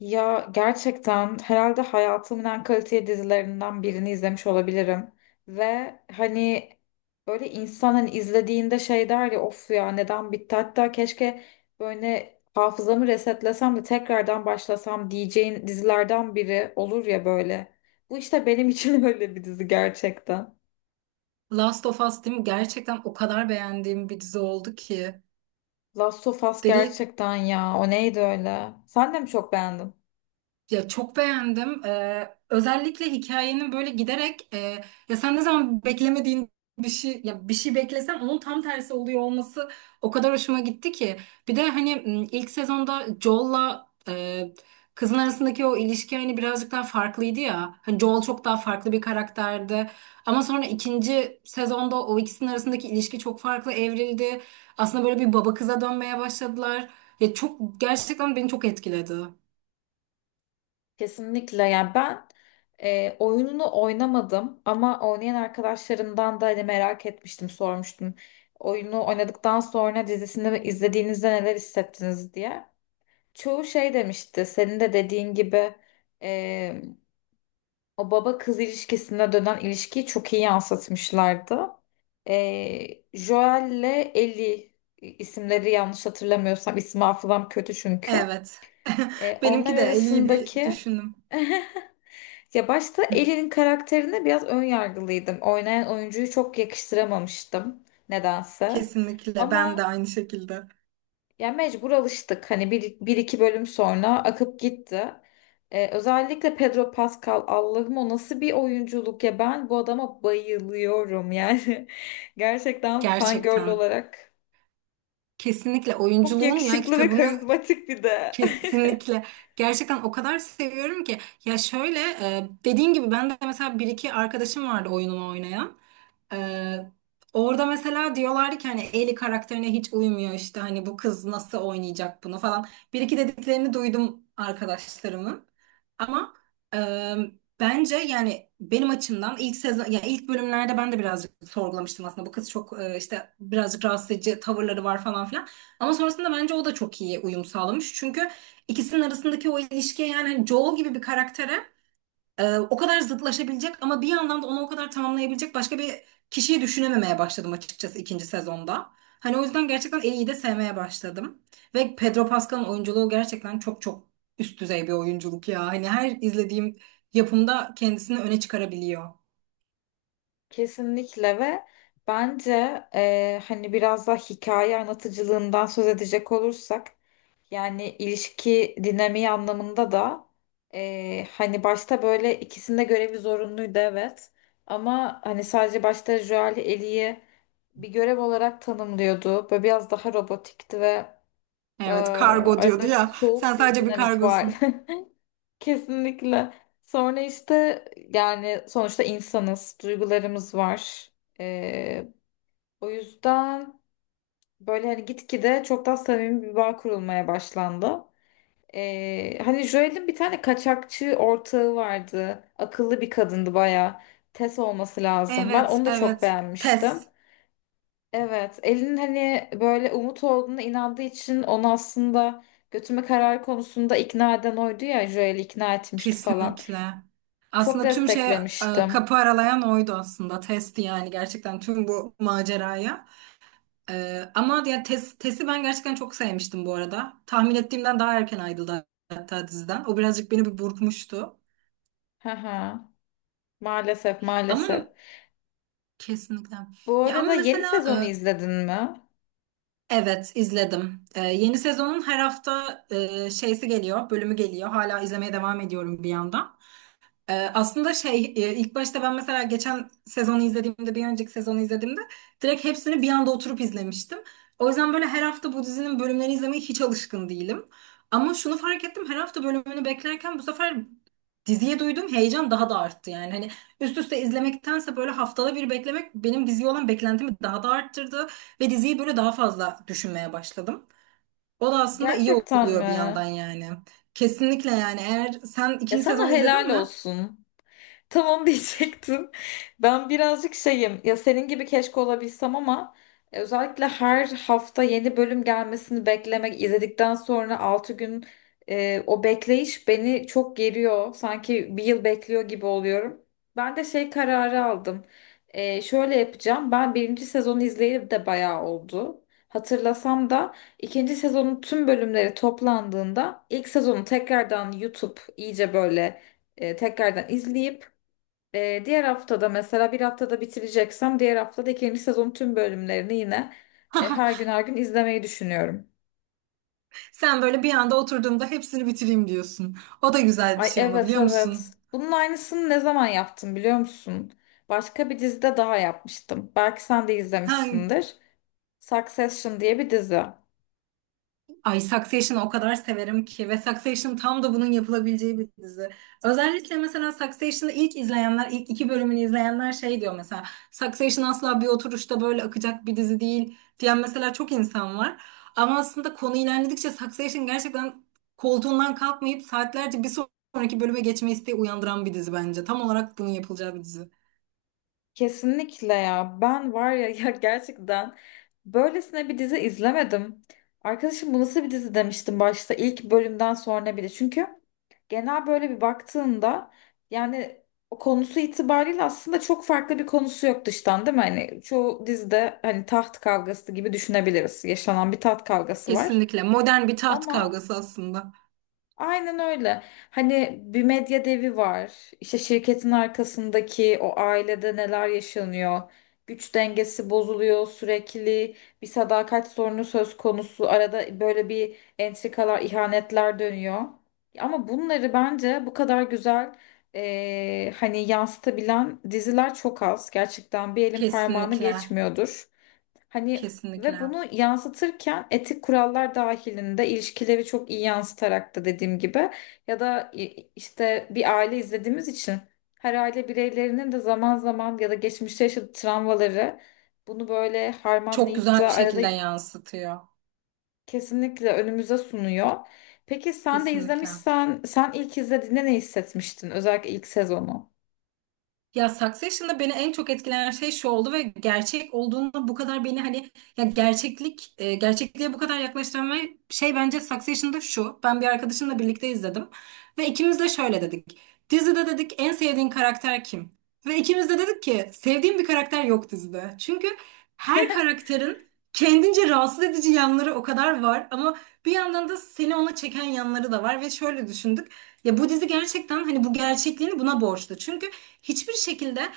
Ya gerçekten herhalde hayatımın en kaliteli dizilerinden birini izlemiş olabilirim. Ve hani böyle insan hani izlediğinde şey der ya of ya neden bitti hatta keşke böyle hafızamı resetlesem de tekrardan başlasam diyeceğin dizilerden biri olur ya böyle. Bu işte benim için öyle bir dizi gerçekten. Last of Us değil mi? Gerçekten o kadar beğendiğim bir dizi oldu ki. Last of Us Dedi, gerçekten ya o neydi öyle? Sen de mi çok beğendin? ya çok beğendim. Özellikle hikayenin böyle giderek ya sen ne zaman beklemediğin bir şey ya bir şey beklesen onun tam tersi oluyor olması o kadar hoşuma gitti ki. Bir de hani ilk sezonda Joel'la kızın arasındaki o ilişki hani birazcık daha farklıydı ya. Hani Joel çok daha farklı bir karakterdi. Ama sonra ikinci sezonda o ikisinin arasındaki ilişki çok farklı evrildi. Aslında böyle bir baba kıza dönmeye başladılar. Ya çok gerçekten beni çok etkiledi. Kesinlikle yani ben oyununu oynamadım ama oynayan arkadaşlarımdan da hani merak etmiştim sormuştum. Oyunu oynadıktan sonra dizisini izlediğinizde neler hissettiniz diye. Çoğu şey demişti senin de dediğin gibi e, o baba kız ilişkisine dönen ilişkiyi çok iyi yansıtmışlardı. Joel'le Ellie isimleri yanlış hatırlamıyorsam isim hafızam kötü çünkü. Evet. Onlar Benimki de el iyi bir arasındaki düşündüm. ya başta Ellie'nin karakterine biraz ön yargılıydım. Oynayan oyuncuyu çok yakıştıramamıştım nedense. Kesinlikle. Ben de Ama aynı şekilde. ya mecbur alıştık. Hani bir iki bölüm sonra akıp gitti. Özellikle Pedro Pascal Allah'ım o nasıl bir oyunculuk ya ben bu adama bayılıyorum yani. Gerçekten fangirl Gerçekten. olarak Kesinlikle çok oyunculuğun ya yakışıklı ve kitabını. karizmatik bir de. Kesinlikle. Gerçekten o kadar seviyorum ki. Ya şöyle dediğin gibi ben de mesela bir iki arkadaşım vardı oyunumu oynayan. E, Orada mesela diyorlardı ki hani Ellie karakterine hiç uymuyor işte hani bu kız nasıl oynayacak bunu falan. Bir iki dediklerini duydum arkadaşlarımın. Ama e, bence yani benim açımdan ilk sezon ya ilk bölümlerde ben de birazcık sorgulamıştım aslında. Bu kız çok işte birazcık rahatsız edici tavırları var falan filan. Ama sonrasında bence o da çok iyi uyum sağlamış. Çünkü ikisinin arasındaki o ilişkiye yani hani Joel gibi bir karaktere o kadar zıtlaşabilecek ama bir yandan da onu o kadar tamamlayabilecek başka bir kişiyi düşünememeye başladım açıkçası ikinci sezonda. Hani o yüzden gerçekten Ellie'yi de sevmeye başladım. Ve Pedro Pascal'ın oyunculuğu gerçekten çok çok üst düzey bir oyunculuk ya. Hani her izlediğim yapımda kendisini öne çıkarabiliyor. Kesinlikle ve bence hani biraz daha hikaye anlatıcılığından söz edecek olursak yani ilişki dinamiği anlamında da hani başta böyle ikisinde görevi zorunluydu evet ama hani sadece başta Joel Ellie'yi bir görev olarak tanımlıyordu. Böyle biraz daha robotikti ve Evet, kargo diyordu aralarında ya. Sen soğuk bir sadece bir dinamik var. kargosun. Kesinlikle. Sonra işte yani sonuçta insanız, duygularımız var. Ee, o yüzden böyle hani gitgide çok daha samimi bir bağ kurulmaya başlandı. Hani Joel'in bir tane kaçakçı ortağı vardı. Akıllı bir kadındı baya. Tess olması lazım. Ben Evet, onu da çok evet. beğenmiştim. Test, Evet, Elin hani böyle umut olduğuna inandığı için onu aslında götürme kararı konusunda ikna eden oydu ya Joel'i ikna etmişti falan. kesinlikle. Çok Aslında tüm şey desteklemiştim. kapı aralayan oydu aslında. Testi yani gerçekten tüm bu maceraya. E, ama ya tes, Test'i ben gerçekten çok sevmiştim bu arada. Tahmin ettiğimden daha erken ayrıldı hatta diziden. O birazcık beni bir burkmuştu. Hı hı. Maalesef Ama maalesef. kesinlikle. Bu Ya ama arada yeni mesela sezonu izledin mi? Evet izledim. E, yeni sezonun her hafta şeysi geliyor, bölümü geliyor. Hala izlemeye devam ediyorum bir yandan. Aslında şey ilk başta ben mesela geçen sezonu izlediğimde bir önceki sezonu izlediğimde direkt hepsini bir anda oturup izlemiştim. O yüzden böyle her hafta bu dizinin bölümlerini izlemeye hiç alışkın değilim. Ama şunu fark ettim, her hafta bölümünü beklerken bu sefer diziye duyduğum heyecan daha da arttı. Yani hani üst üste izlemektense böyle haftada bir beklemek benim diziye olan beklentimi daha da arttırdı. Ve diziyi böyle daha fazla düşünmeye başladım. O da aslında iyi Gerçekten oluyor bir mi? yandan yani. Kesinlikle yani, eğer sen Ya ikinci sana sezonu helal izledin mi? olsun. Tamam diyecektim. Ben birazcık şeyim ya senin gibi keşke olabilsem ama özellikle her hafta yeni bölüm gelmesini beklemek izledikten sonra 6 gün o bekleyiş beni çok geriyor. Sanki bir yıl bekliyor gibi oluyorum. Ben de şey kararı aldım. Şöyle yapacağım. Ben birinci sezonu izleyip de bayağı oldu. Hatırlasam da ikinci sezonun tüm bölümleri toplandığında ilk sezonu tekrardan YouTube iyice böyle tekrardan izleyip diğer haftada mesela bir haftada bitireceksem diğer haftada ikinci sezonun tüm bölümlerini yine her gün her gün izlemeyi düşünüyorum. Sen böyle bir anda oturduğumda hepsini bitireyim diyorsun. O da güzel bir Ay, şey ama evet, biliyor evet. musun? Bunun aynısını ne zaman yaptım biliyor musun? Başka bir dizide daha yapmıştım. Belki sen de Ha, izlemişsindir. Succession diye bir dizi. ay Succession'ı o kadar severim ki, ve Succession tam da bunun yapılabileceği bir dizi. Özellikle mesela Succession'ı ilk izleyenler, ilk iki bölümünü izleyenler şey diyor mesela. Succession asla bir oturuşta böyle akacak bir dizi değil diyen mesela çok insan var. Ama aslında konu ilerledikçe Succession gerçekten koltuğundan kalkmayıp saatlerce bir sonraki bölüme geçme isteği uyandıran bir dizi bence. Tam olarak bunun yapılacağı bir dizi. Kesinlikle ya. Ben var ya, ya gerçekten böylesine bir dizi izlemedim. Arkadaşım bu nasıl bir dizi demiştim başta ilk bölümden sonra bile. Çünkü genel böyle bir baktığında yani o konusu itibariyle aslında çok farklı bir konusu yok dıştan değil mi? Hani çoğu dizide hani taht kavgası gibi düşünebiliriz. Yaşanan bir taht kavgası var. Kesinlikle. Modern bir taht Ama kavgası aslında. aynen öyle. Hani bir medya devi var. İşte şirketin arkasındaki o ailede neler yaşanıyor. Güç dengesi bozuluyor sürekli. Bir sadakat sorunu söz konusu. Arada böyle bir entrikalar, ihanetler dönüyor. Ama bunları bence bu kadar güzel hani yansıtabilen diziler çok az. Gerçekten bir elin parmağını Kesinlikle. geçmiyordur. Hani ve Kesinlikle. bunu yansıtırken etik kurallar dahilinde ilişkileri çok iyi yansıtarak da dediğim gibi ya da işte bir aile izlediğimiz için her aile bireylerinin de zaman zaman ya da geçmişte yaşadığı travmaları bunu böyle Çok harmanlayıp güzel da bir arada şekilde yansıtıyor. kesinlikle önümüze sunuyor. Peki sen de Kesinlikle. izlemişsen sen ilk izlediğinde ne hissetmiştin? Özellikle ilk sezonu. Ya Succession'da beni en çok etkileyen şey şu oldu ve gerçek olduğunda bu kadar beni hani ya gerçeklik gerçekliğe bu kadar yaklaştıran ve şey bence Succession'da şu. Ben bir arkadaşımla birlikte izledim ve ikimiz de şöyle dedik. Dizide dedik en sevdiğin karakter kim? Ve ikimiz de dedik ki sevdiğim bir karakter yok dizide. Çünkü her karakterin kendince rahatsız edici yanları o kadar var ama bir yandan da seni ona çeken yanları da var ve şöyle düşündük. Ya bu dizi gerçekten hani bu gerçekliğini buna borçlu. Çünkü hiçbir şekilde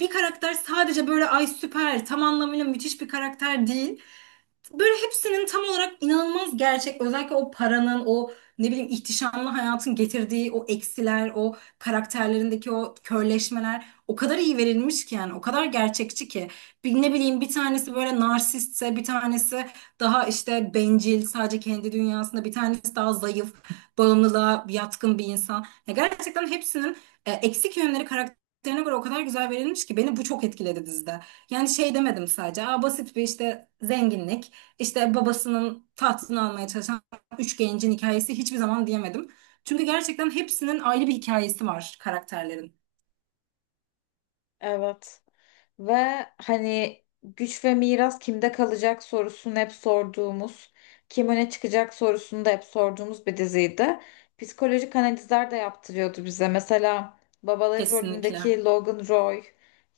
bir karakter sadece böyle ay süper tam anlamıyla müthiş bir karakter değil, böyle hepsinin tam olarak inanılmaz gerçek. Özellikle o paranın, o ne bileyim ihtişamlı hayatın getirdiği o eksiler, o karakterlerindeki o körleşmeler o kadar iyi verilmiş ki yani o kadar gerçekçi ki. Bir, ne bileyim bir tanesi böyle narsistse, bir tanesi daha işte bencil, sadece kendi dünyasında, bir tanesi daha zayıf, bağımlılığa yatkın bir insan. Ya gerçekten hepsinin eksik yönleri karakterine göre o kadar güzel verilmiş ki beni bu çok etkiledi dizide. Yani şey demedim sadece. Aa, basit bir işte zenginlik. İşte babasının tahtını almaya çalışan üç gencin hikayesi hiçbir zaman diyemedim. Çünkü gerçekten hepsinin ayrı bir hikayesi var karakterlerin. Evet. Ve hani güç ve miras kimde kalacak sorusunu hep sorduğumuz, kim öne çıkacak sorusunu da hep sorduğumuz bir diziydi. Psikolojik analizler de yaptırıyordu bize. Mesela babaları Kesinlikle. rolündeki Logan Roy.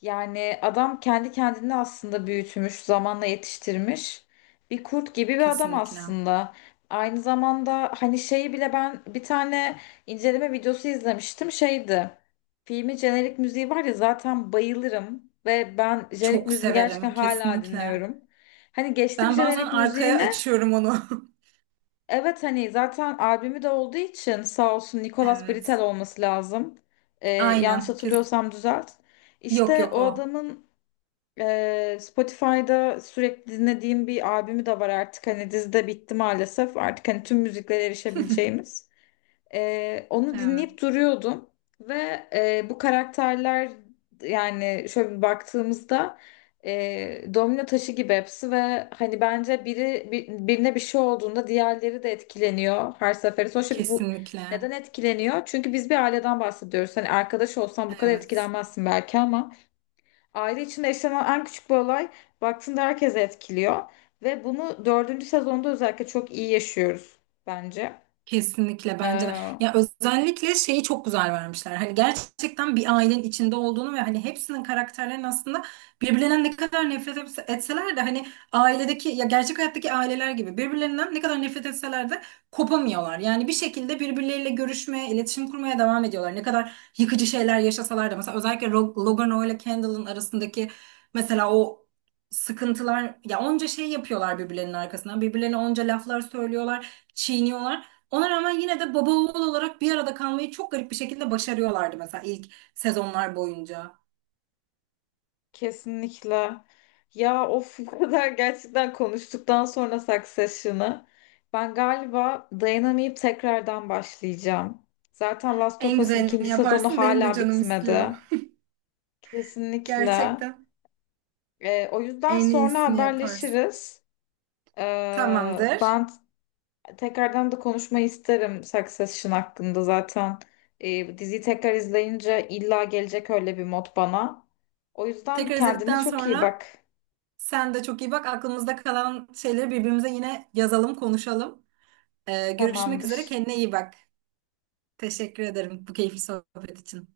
Yani adam kendi kendini aslında büyütmüş, zamanla yetiştirmiş. Bir kurt gibi bir adam Kesinlikle. aslında. Aynı zamanda hani şeyi bile ben bir tane inceleme videosu izlemiştim şeydi. Filmin jenerik müziği var ya zaten bayılırım ve ben jenerik Çok müziği gerçekten severim. hala Kesinlikle. dinliyorum. Hani geçtim Ben bazen jenerik arkaya müziğine. açıyorum onu. Evet hani zaten albümü de olduğu için sağ olsun Nicolas Britel Evet. olması lazım. Yanlış Aynen. Kes. hatırlıyorsam düzelt. Yok İşte yok o o. adamın Spotify'da sürekli dinlediğim bir albümü de var artık. Hani dizide bitti maalesef. Artık hani tüm müziklere erişebileceğimiz. Onu Evet. dinleyip duruyordum ve bu karakterler yani şöyle bir baktığımızda domino taşı gibi hepsi ve hani bence biri birine bir şey olduğunda diğerleri de etkileniyor her seferinde. Sonuçta bu Kesinlikle. neden etkileniyor? Çünkü biz bir aileden bahsediyoruz. Hani arkadaş olsan bu kadar Evet. etkilenmezsin belki ama aile içinde yaşanan en küçük bir olay baktığında herkese etkiliyor ve bunu dördüncü sezonda özellikle çok iyi yaşıyoruz bence. Kesinlikle bence de. Ya özellikle şeyi çok güzel vermişler. Hani gerçekten bir ailenin içinde olduğunu ve hani hepsinin karakterlerinin aslında birbirlerinden ne kadar etseler de hani ailedeki ya gerçek hayattaki aileler gibi birbirlerinden ne kadar nefret etseler de kopamıyorlar. Yani bir şekilde birbirleriyle görüşmeye, iletişim kurmaya devam ediyorlar. Ne kadar yıkıcı şeyler yaşasalar da mesela özellikle Logan Roy ile Kendall'ın arasındaki mesela o sıkıntılar ya onca şey yapıyorlar birbirlerinin arkasından. Birbirlerine onca laflar söylüyorlar, çiğniyorlar. Ona rağmen yine de baba oğul olarak bir arada kalmayı çok garip bir şekilde başarıyorlardı mesela ilk sezonlar boyunca. Kesinlikle. Ya of bu kadar gerçekten konuştuktan sonra Succession'ı ben galiba dayanamayıp tekrardan başlayacağım. Zaten Last of En Us'ın güzelini ikinci sezonu yaparsın, benim de hala canım bitmedi. istiyor. Kesinlikle. Gerçekten O yüzden en sonra iyisini yaparsın. haberleşiriz. Tamamdır. Ben tekrardan da konuşmayı isterim Succession hakkında zaten. Diziyi tekrar izleyince illa gelecek öyle bir mod bana. O yüzden Tekrar kendine izledikten çok iyi sonra bak. sen de çok iyi bak. Aklımızda kalan şeyleri birbirimize yine yazalım, konuşalım. Görüşmek Tamamdır. üzere. Kendine iyi bak. Teşekkür ederim bu keyifli sohbet için.